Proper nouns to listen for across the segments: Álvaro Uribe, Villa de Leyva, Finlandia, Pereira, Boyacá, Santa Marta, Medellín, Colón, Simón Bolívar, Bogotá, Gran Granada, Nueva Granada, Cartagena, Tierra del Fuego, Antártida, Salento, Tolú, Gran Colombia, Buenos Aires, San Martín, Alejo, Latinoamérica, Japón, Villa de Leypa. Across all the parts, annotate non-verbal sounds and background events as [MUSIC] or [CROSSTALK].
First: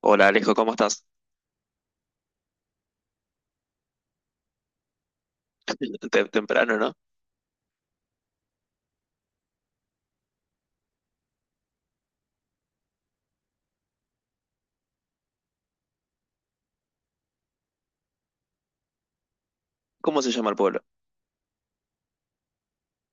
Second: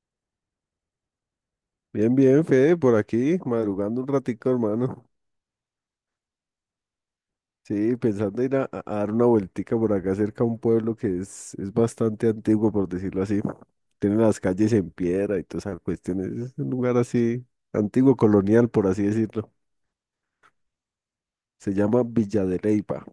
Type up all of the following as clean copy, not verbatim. Hola Alejo, ¿cómo estás? Bien, bien, Fede, por aquí, madrugando un ratico, hermano. [LAUGHS] Temprano, ¿no? Sí, pensando ir a dar una vueltica por acá cerca a un pueblo que es bastante antiguo, por decirlo así. Tiene las calles en piedra y todas esas cuestiones. Es un lugar así, antiguo colonial, por así decirlo. ¿Cómo se llama el pueblo? Se llama Villa de Leyva.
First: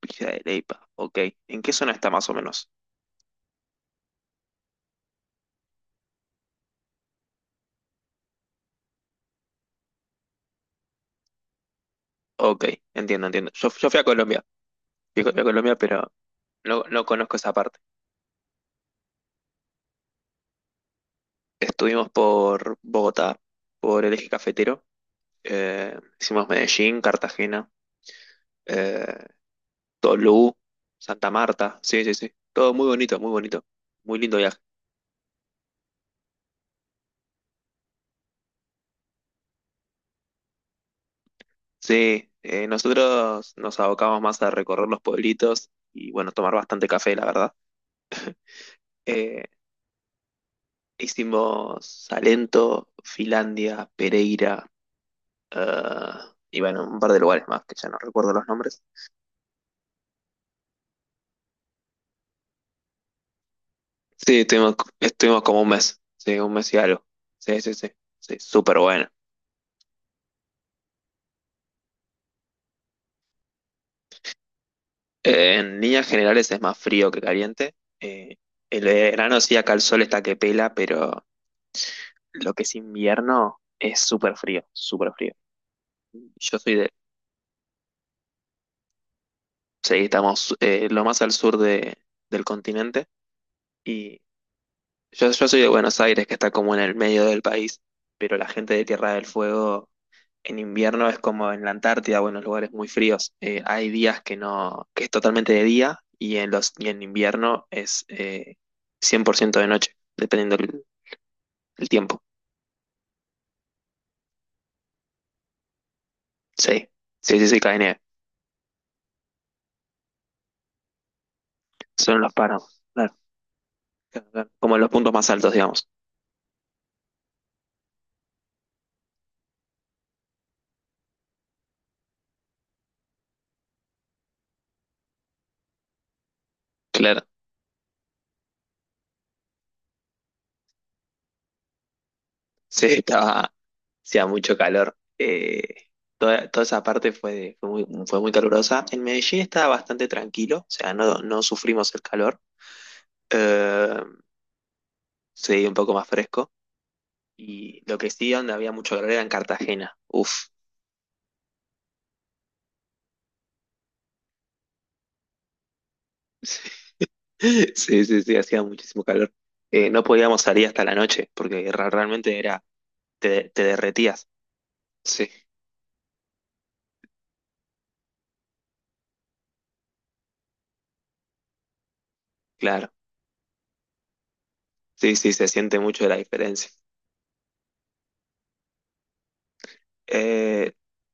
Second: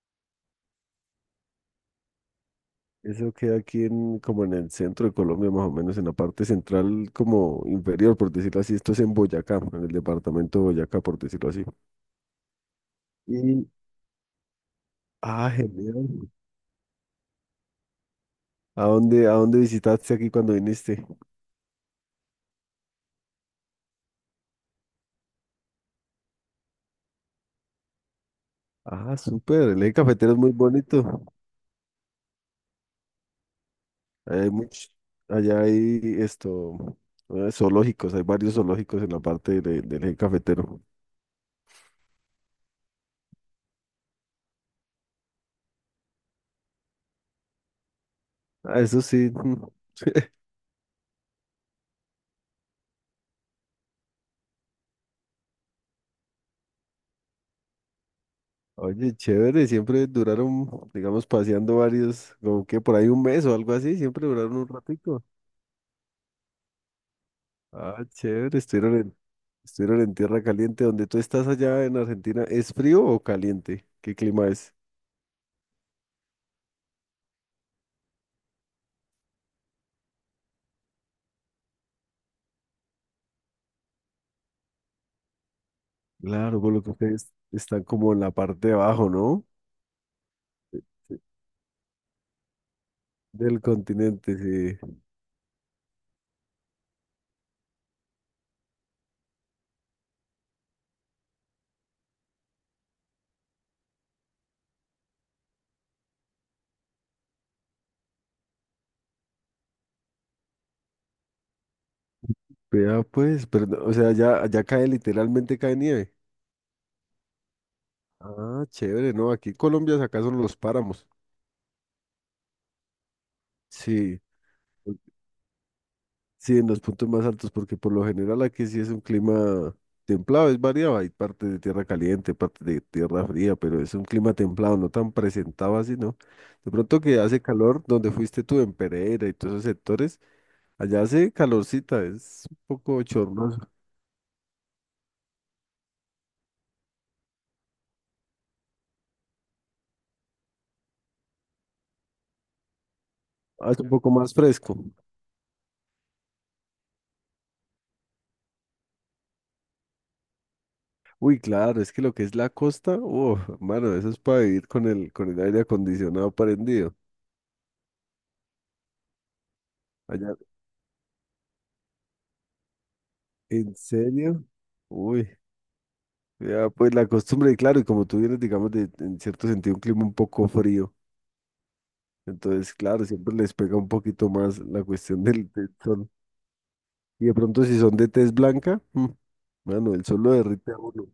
Villa de Leypa. Ok. ¿En qué zona está más o menos? Eso queda aquí en, como en el centro de Colombia, más o menos, en la parte central, como inferior, por decirlo así. Esto es en Boyacá, en el departamento de Boyacá, por decirlo así. Ok, entiendo, entiendo. Y, Yo fui a Colombia. Fui a ah, Colombia, genial. pero no conozco esa parte. ¿A dónde visitaste aquí cuando viniste? Estuvimos por Bogotá, por el eje cafetero. Hicimos Medellín, Cartagena, Ah, eh, súper. El eje cafetero es muy Tolú, bonito. Santa Marta. Sí, sí, sí. Todo muy bonito, muy bonito. Muy lindo Allá hay viaje. mucho, allá hay esto, zoológicos, hay varios zoológicos en la parte del eje cafetero. Sí, nosotros nos abocamos más a recorrer los pueblitos y bueno, tomar bastante café, la verdad. Ah, eso sí. [LAUGHS] Eh, Mm. Hicimos Salento, Finlandia, Pereira, ah, y bueno, un par de lugares más que ya no recuerdo los nombres. Oye, chévere, siempre duraron, digamos, paseando varios, como que por ahí un mes o algo así, siempre Sí, duraron un estuvimos, ratico. estuvimos como un mes, sí, un mes y algo. Sí, sí, sí, Ah, sí, chévere, súper estuvieron bueno. en, estuvieron en tierra caliente. ¿Donde tú estás allá en Argentina? ¿Es frío o caliente? ¿Qué clima es? En líneas generales es más frío que caliente. Eh, el verano sí, acá el sol está que pela, pero lo que es invierno es súper frío, súper frío. Yo Claro, por soy lo de, que ustedes están como en la parte de abajo, ¿no? sí, estamos Eh, lo eh, más al sur de, del continente Del y continente, sí. yo soy de Buenos Aires, que está como en el medio del país, pero la gente de Tierra del Fuego en invierno es como en la Antártida o en los lugares muy fríos. Hay días que no, que es totalmente de día y en los, y en invierno es 100% de noche, dependiendo el tiempo. Vea pues, pero, no, o sea, ya cae, literalmente cae nieve. Sí, sí, sí, sí, cae nieve. Ah, chévere, ¿no? Aquí en Colombia acá son los páramos. Son los páramos, claro, Sí, claro, claro. Como en los puntos más altos, digamos. sí, en los puntos más altos, porque por lo general aquí sí es un clima templado, es variado, hay partes de tierra caliente, partes de tierra fría, pero es un clima templado, no tan presentado así, ¿no? De pronto que Claro. hace calor donde fuiste tú, en Pereira y todos esos sectores. Allá hace calorcita, es un Sí, poco estaba, chornoso. Hacía mucho calor. Toda esa parte fue, fue muy calurosa. En Medellín estaba bastante tranquilo, o sea, no sufrimos el calor. Ah, es un Eh, poco más fresco. sí, un poco más fresco. Y lo que sí, donde había mucho calor era en Cartagena. Uf, Uy, claro, es que lo que es la costa, oh, mano, eso es para vivir con el aire acondicionado prendido. [LAUGHS] sí, sí, sí, hacía muchísimo calor. No Allá, podíamos salir hasta la noche, porque realmente era, te ¿en derretías. serio? Uy, Sí, ya, pues la costumbre, y claro, y como tú vienes, digamos, de, en cierto sentido, un clima un poco frío, entonces, claro. claro, siempre les pega un poquito más la Sí, cuestión [LAUGHS] sí, se del, del siente mucho sol. la diferencia. Y de pronto, si son de tez blanca, mm, mano, el sol lo Eh, derrite a uno.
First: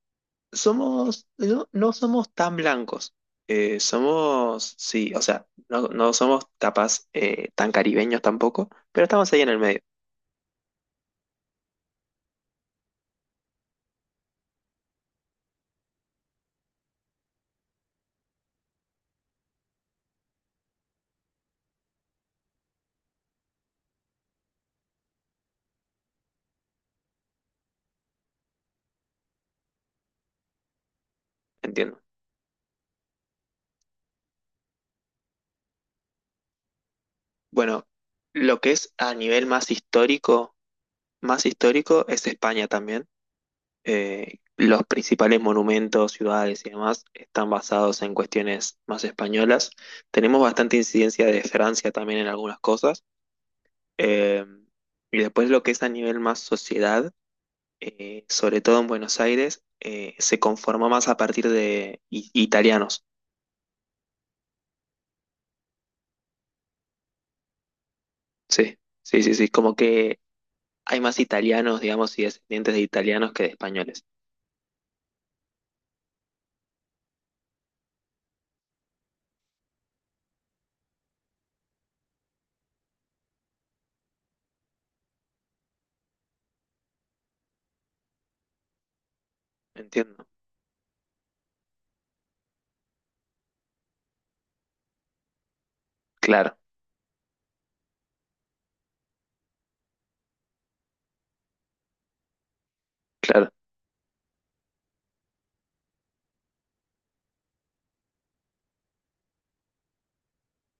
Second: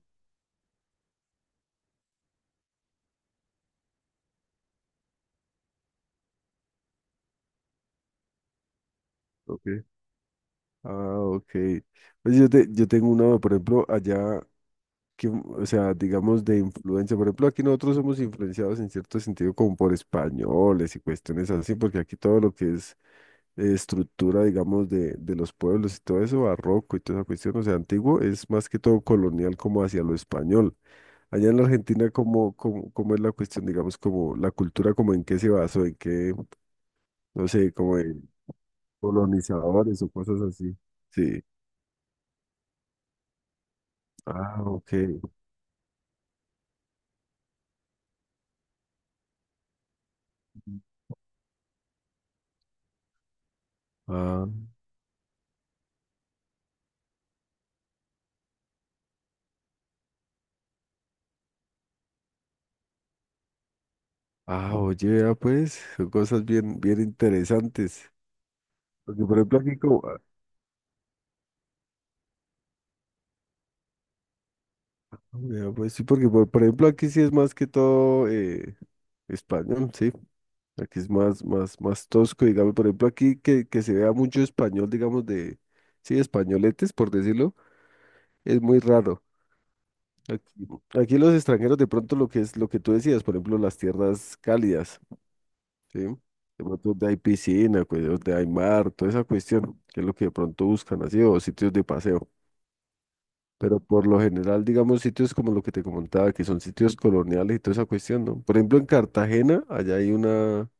Somos, no, no somos tan blancos. Somos, sí, o sea, no, no somos capaz tan caribeños tampoco, pero estamos ahí en el medio, Ok. Ah, ok. Pues yo tengo una, por ejemplo, allá, que, o sea, digamos de influencia. Por ejemplo, aquí nosotros somos influenciados en cierto sentido como por españoles y cuestiones así, porque aquí todo lo que es estructura, digamos, de los pueblos y todo eso, barroco y toda esa cuestión, o sea, antiguo, es más que todo colonial como hacia lo español. Allá en la entiendo. Argentina, ¿cómo es la cuestión, digamos, como la cultura, como en qué se basó, en qué, no sé, Bueno, como en lo que es a nivel colonizadores o cosas así? Sí. más histórico es España también. Ah, Los ok. principales monumentos, ciudades y demás están basados en cuestiones más españolas. Tenemos bastante incidencia de Francia también en algunas cosas. Eh, Ah, y después lo que es a nivel más sociedad. Sobre todo en Buenos Aires, se conformó más a partir de italianos. Oye, vea pues, son cosas bien, bien interesantes. Sí, sí, Porque sí, por sí, ejemplo como aquí como, ah, que hay más italianos, digamos, y descendientes de italianos que de españoles. vea, pues sí, porque por ejemplo aquí sí es más que todo español, sí. Aquí es más, más, más tosco, digamos, por ejemplo aquí que se vea mucho español, digamos, de, sí, españoletes, por decirlo, es muy raro. Entiendo. Aquí, aquí los extranjeros de pronto lo que es lo que tú decías, por ejemplo, las tierras cálidas. ¿Sí? De Claro, pronto donde hay piscina, pues, donde hay mar, toda esa cuestión, que es lo que de pronto buscan así, o sitios de paseo. claro. Pero por lo general, digamos, sitios como lo que te comentaba, que son sitios coloniales y toda esa cuestión, ¿no? Por ejemplo, en Cartagena, allá hay una,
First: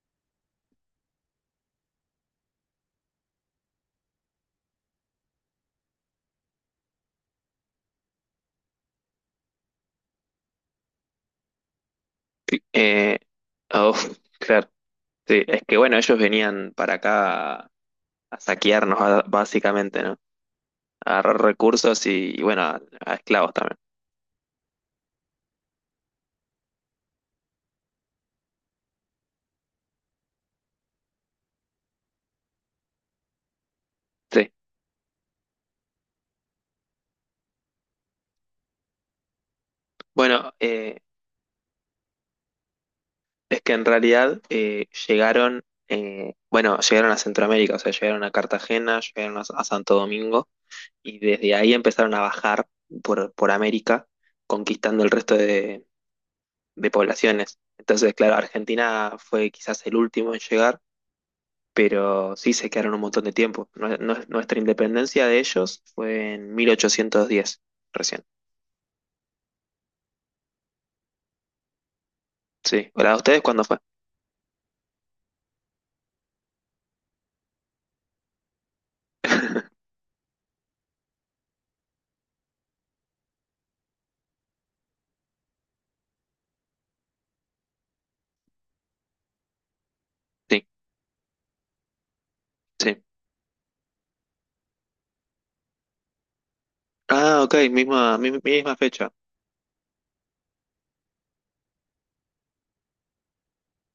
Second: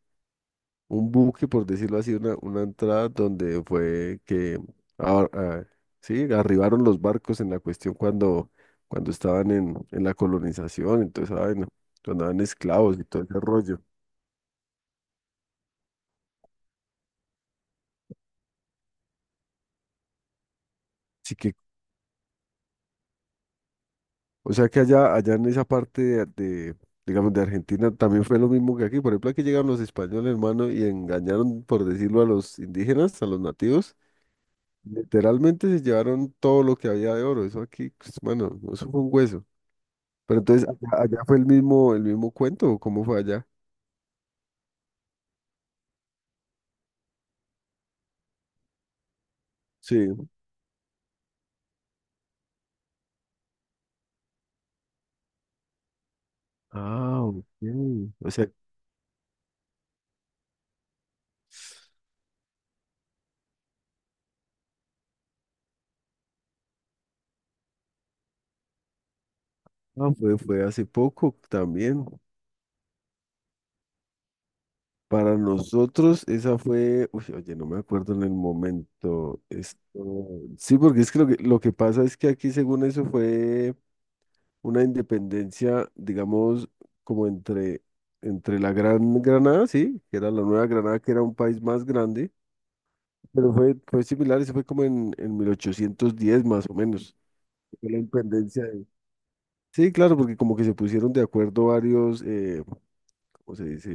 un buque, por decirlo así, una entrada donde fue que, ah, ah, sí, arribaron los barcos en la cuestión cuando estaban en la colonización, entonces, vaina, cuando eran esclavos y Eh, todo ese rollo. [LAUGHS] Claro. Sí, es que bueno, ellos venían para acá a saquearnos, básicamente, ¿no? A Así agarrar que recursos y, bueno, a esclavos también. o sea que allá en esa parte digamos, de Argentina también fue lo mismo que aquí. Por ejemplo, aquí llegaron los españoles, hermano, y engañaron, por decirlo, a los indígenas, a los nativos. Sí. Literalmente se llevaron todo lo que había de oro. Eso aquí, pues, bueno, eso fue un hueso. Pero Bueno, entonces, eh, allá, allá fue el mismo cuento, ¿o ¿cómo fue allá? Es que en realidad bueno, llegaron a Centroamérica, o sea, llegaron a Cartagena, llegaron a Santo Sí. Domingo y desde ahí empezaron a bajar por América, conquistando el resto de Ah, ok. poblaciones. Entonces, O claro, sea, Argentina fue quizás el último en llegar, pero sí se quedaron un montón de tiempo. Nuestra independencia de ellos fue en 1810, recién. ah, fue, fue hace poco también. Sí. ¿O la de ustedes cuándo fue? Para nosotros esa fue, uy, oye, no me acuerdo en el momento. Esto, sí, porque es que lo que, lo que pasa es que aquí según eso fue una independencia, digamos, como entre, entre la Gran Granada, sí, que era la Nueva Sí, Granada, que era un país más grande, sí. pero fue, fue similar, eso fue como en 1810 más o menos. Ah, ok, Fue la misma, independencia misma de- fecha. Sí, claro, porque como que se pusieron de acuerdo varios, ¿cómo se dice?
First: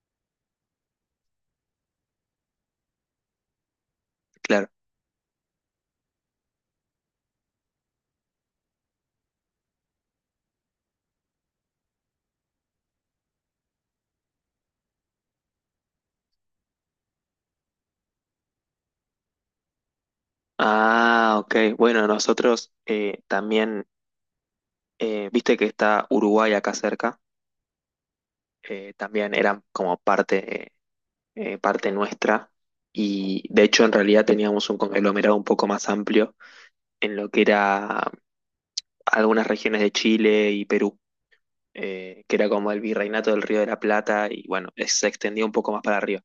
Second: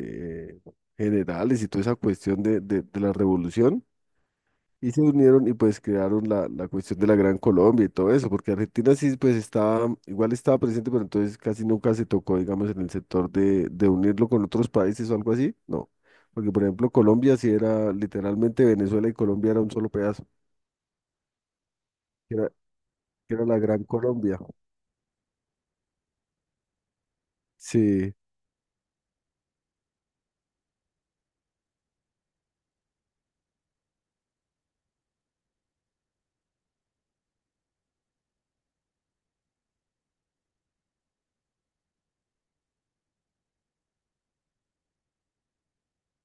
eh, Generales y toda esa cuestión de, de la revolución. Claro. Y se unieron y pues crearon la cuestión de la Gran Colombia y todo eso, porque Argentina sí pues estaba, igual estaba presente, pero entonces casi nunca se tocó, digamos, en el sector de unirlo con otros países o algo así, no. Porque por ejemplo Colombia sí era literalmente Venezuela y Colombia era un solo pedazo, Ah, ok. Bueno, que era, nosotros que era la Gran también, Colombia. Viste que está Uruguay acá cerca, Sí, también eran como parte, parte nuestra y de hecho en realidad teníamos un conglomerado un poco más amplio en lo que era algunas regiones de Chile y Perú, que era como el virreinato del Río de la Plata y bueno, se extendía un poco más para arriba.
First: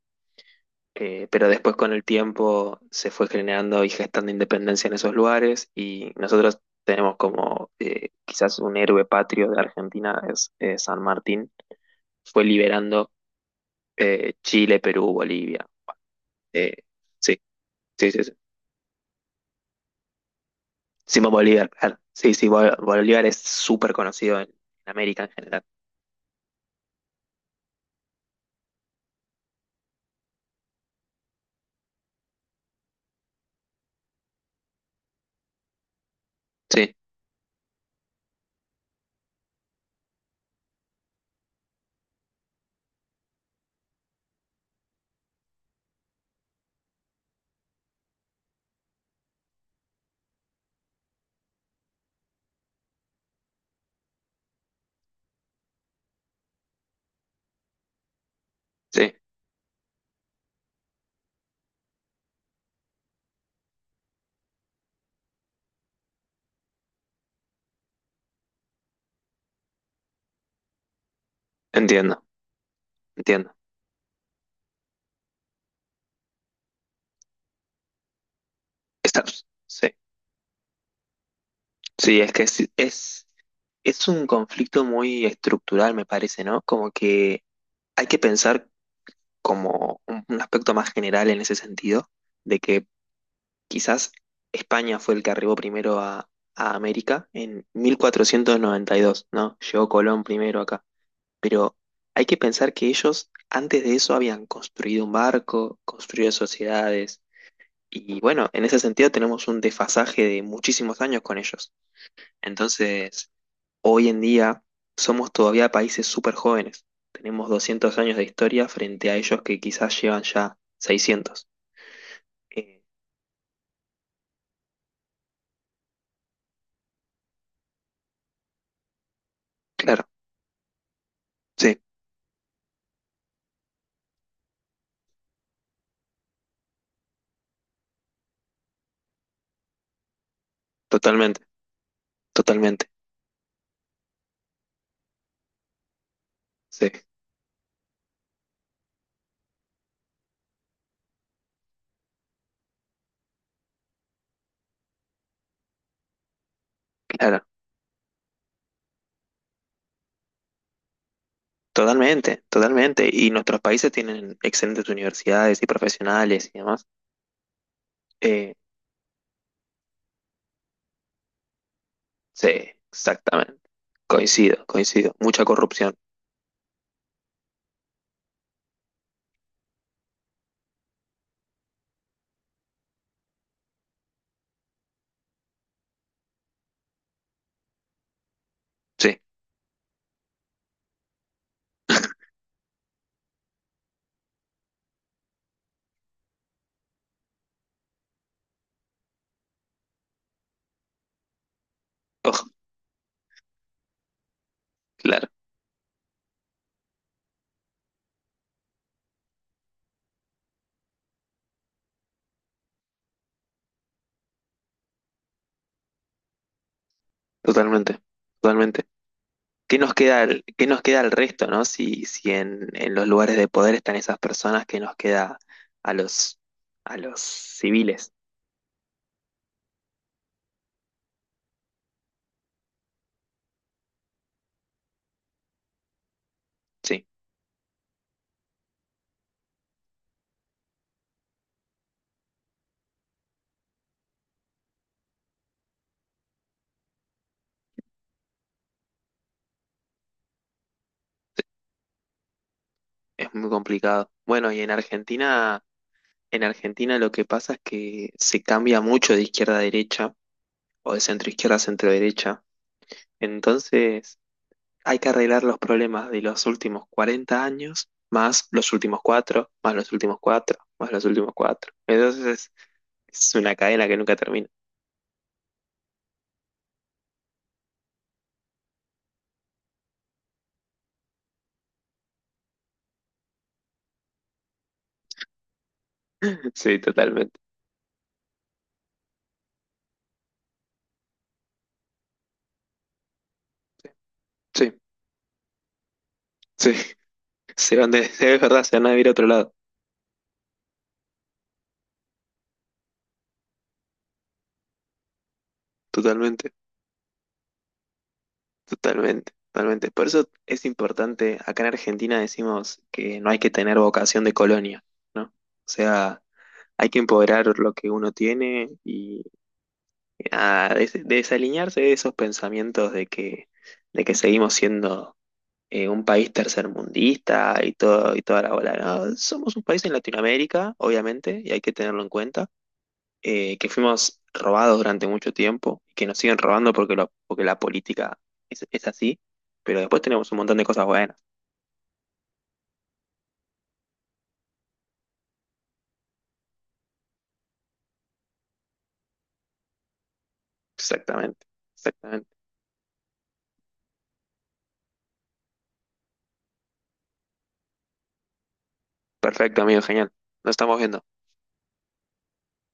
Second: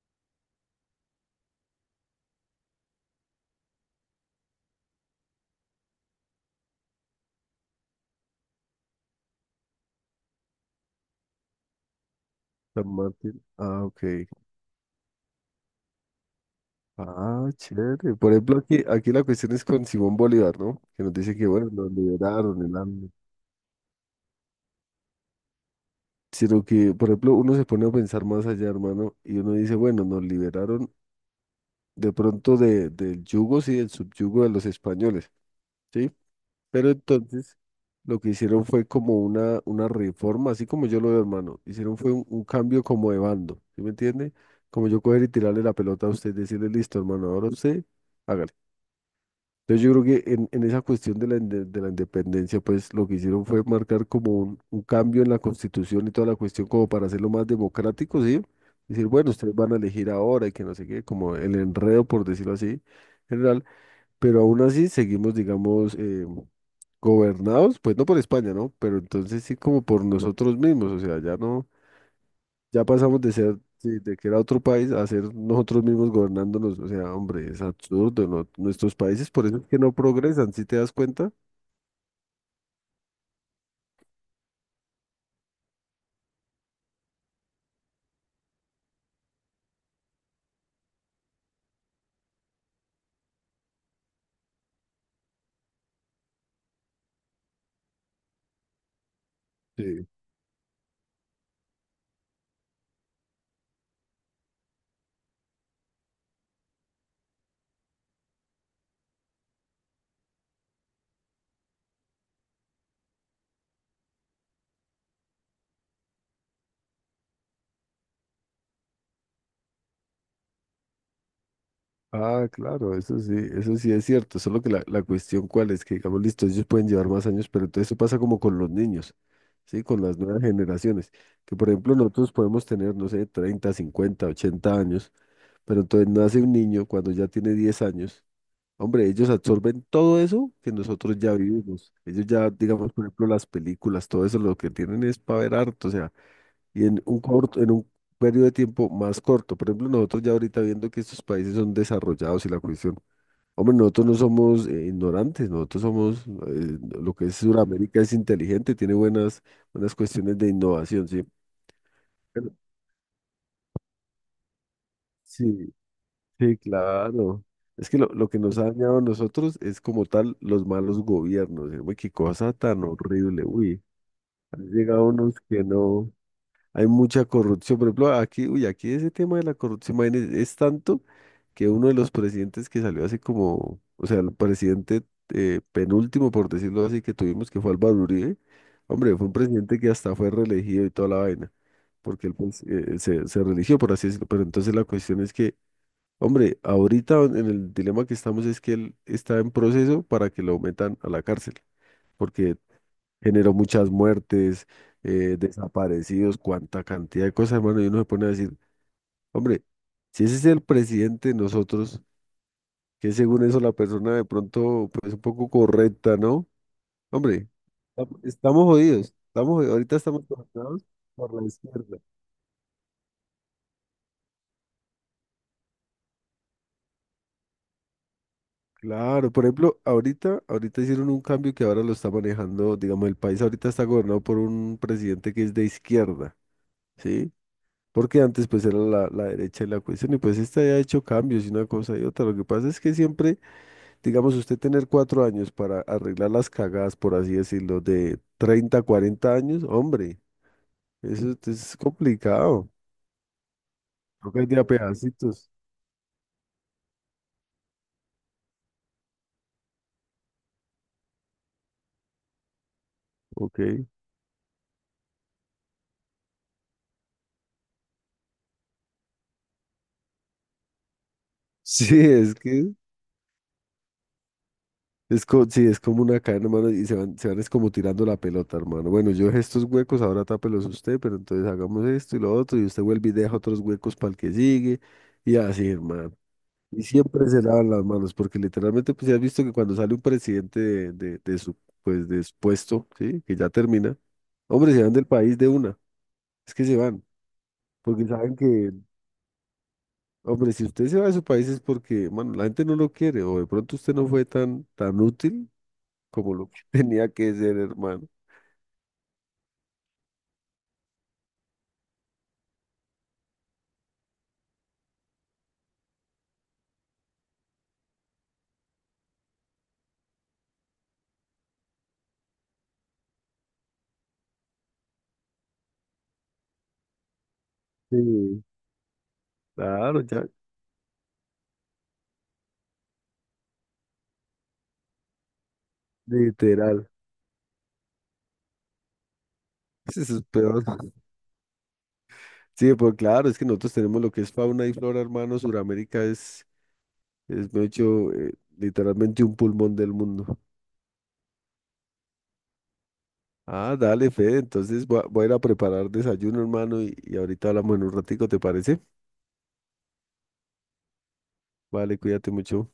Pero después con el tiempo se fue generando y gestando independencia en esos lugares y nosotros tenemos como quizás un héroe patrio de Argentina, es San Martín, fue San liberando Martín. Ah, ok. Chile, Perú, Bolivia. Eh, sí, Ah, sí, chévere. sí, sí. Por ejemplo aquí la cuestión es con Simón Bolívar, ¿no? Que nos Simón dice que bueno, Bolívar, nos claro. Sí, sí, liberaron el alma. Bolívar es súper conocido en América en general. Sino que, por ejemplo, uno se pone a pensar más allá, hermano, y uno dice, bueno, nos liberaron de pronto del yugo, sí, del subyugo de los españoles, ¿sí? Pero Sí, entonces lo que hicieron fue como una reforma, así como yo lo veo, hermano, hicieron fue un cambio como de bando, ¿sí me entiende? Como yo coger y tirarle la pelota a usted y decirle, listo, hermano, ahora usted, hágale. Entonces yo creo que en esa cuestión de la independencia, pues lo que hicieron fue marcar como un cambio en la constitución y toda la cuestión como para hacerlo más democrático, ¿sí? Decir, sí, bueno, ustedes van a elegir ahora y que no sé qué, como el enredo, por decirlo así, general, pero aún así seguimos, digamos, gobernados, pues no por España, ¿no? Pero entonces sí como por nosotros mismos, o sea, ya no. entiendo, Ya pasamos de entiendo. ser, sí, de que era otro país a ser nosotros mismos gobernándonos. O sea, hombre, es absurdo, ¿no? Nuestros Está- países, por eso es que sí, no progresan, ¿sí te das cuenta? sí, es que es un conflicto muy estructural, me parece, ¿no? Como que hay que pensar como un aspecto más general en ese sentido, de que quizás España fue el que arribó primero a América en 1492, ¿no? Llegó Sí. Colón primero acá, pero hay que pensar que ellos antes de eso habían construido un barco, construido sociedades, y bueno, en ese sentido tenemos un desfasaje de muchísimos años con ellos. Entonces, hoy en día somos todavía países súper jóvenes. Tenemos 200 años de historia frente a ellos que quizás llevan ya 600. Ah, Eh, claro, eso sí es cierto. Solo que la cuestión cuál es, que digamos, listo, ellos pueden llevar más años, pero entonces eso pasa como con los niños, ¿sí? Con claro, las nuevas generaciones. Que por sí, ejemplo nosotros podemos tener, no sé, 30 50 80 años, pero entonces nace un niño cuando ya tiene 10 años. Hombre, ellos absorben todo eso que nosotros ya totalmente, vivimos. Ellos ya, totalmente, digamos, por ejemplo, las películas, todo eso lo que tienen es para ver harto, o sea, y sí, en un corto, en un periodo de tiempo más corto. Por ejemplo, nosotros ya ahorita viendo que estos países son desarrollados y la cuestión. Hombre, nosotros no somos ignorantes, nosotros somos, lo que es claro, Sudamérica es inteligente, tiene buenas, buenas cuestiones de innovación, ¿sí? totalmente, Pero totalmente. Y nuestros países tienen excelentes universidades y sí, profesionales sí, y demás. claro. Es que lo que Eh, nos ha dañado a nosotros es como tal los malos gobiernos. Uy, qué sí, cosa tan horrible. exactamente. Uy, Coincido, han llegado coincido. unos Mucha que corrupción. no. Hay mucha corrupción. Por ejemplo, aquí, uy, aquí ese tema de la corrupción, imagínese, es tanto que uno de los presidentes que salió hace como, o sea, el presidente penúltimo, por decirlo así, que tuvimos, que fue Álvaro Uribe, hombre, Sí, fue un presidente que hasta fue reelegido y toda la vaina, porque él pues, se reeligió, por así decirlo. Pero entonces la cuestión es que hombre, ahorita en el dilema que estamos es que él está en proceso para que lo metan a la cárcel, oh, porque generó muchas muertes, claro, desaparecidos, cuánta cantidad de cosas, hermano, y uno se pone a decir, hombre, si ese es el presidente de nosotros, que según eso la persona de pronto, pues un poco correcta, ¿no? Hombre, totalmente, estamos totalmente. jodidos, estamos, ¿Qué nos ahorita estamos queda, ¿qué nos gobernados queda al por resto, la ¿no? izquierda. Si, si en, en los lugares de poder están esas personas, ¿qué nos queda a los, a los civiles? Claro, por ejemplo, ahorita, ahorita hicieron un cambio que ahora lo está manejando, digamos, el país ahorita está gobernado por un presidente que es de izquierda, Sí, ¿sí? Porque antes pues era la derecha y la cuestión y pues esta ya ha hecho cambios y una cosa y otra. Lo que pasa es que siempre, digamos, usted tener 4 años para arreglar las cagadas, por así decirlo, de 30, 40 años, hombre, eso es complicado. es muy complicado. Toca ir Bueno, y de a pedacitos. En Argentina lo que pasa es que se cambia mucho de izquierda a derecha o de centro izquierda a centro derecha. Ok. [LAUGHS] Entonces, hay que arreglar los problemas de los últimos 40 años, más los últimos cuatro, más los últimos cuatro, más los últimos cuatro. Sí, Entonces, es que es una cadena que nunca termina. es co- sí, es como una cadena, hermano, y se van es como tirando la pelota, hermano. Bueno, yo dejé estos huecos, ahora tápelos usted, pero entonces hagamos esto y lo otro, y usted vuelve y deja otros huecos para el que sigue, y así, hermano. [LAUGHS] Sí, Y siempre totalmente. se lavan las manos, porque literalmente, pues ya has visto que cuando sale un presidente de su puesto, ¿sí? Que ya termina, Sí, hombre, se van del país de una, es que sí, se van, [LAUGHS] se van de, [LAUGHS] porque es saben verdad, que, se van a ir a otro lado, hombre, si usted se va de su país es porque, bueno, la gente no lo quiere, o de pronto usted no fue tan, tan útil como lo totalmente, que [LAUGHS] tenía que ser, hermano. totalmente, totalmente. Por eso es importante, acá en Argentina decimos que no hay que tener vocación de colonia, ¿no? O sea, hay que empoderar lo que uno tiene y ah, desalinearse de esos pensamientos de que seguimos siendo un país tercermundista y todo, y toda Sí, la bola, ¿no? Somos un país en claro, ya, Latinoamérica, obviamente, y hay que tenerlo en cuenta que fuimos robados durante mucho tiempo, que nos siguen robando literal. porque, porque la política es así, pero [LAUGHS] después Eso es tenemos un montón peor. de cosas buenas. Sí, pues claro, es que nosotros tenemos lo que es fauna y flora, hermano. Suramérica es de hecho, literalmente un pulmón del mundo. Exactamente, exactamente. Ah, dale, Fede. Entonces voy a, voy a ir a preparar desayuno, hermano, y ahorita hablamos en un ratico, ¿te parece? Perfecto, amigo, genial. Nos estamos viendo. Vale, cuídate mucho.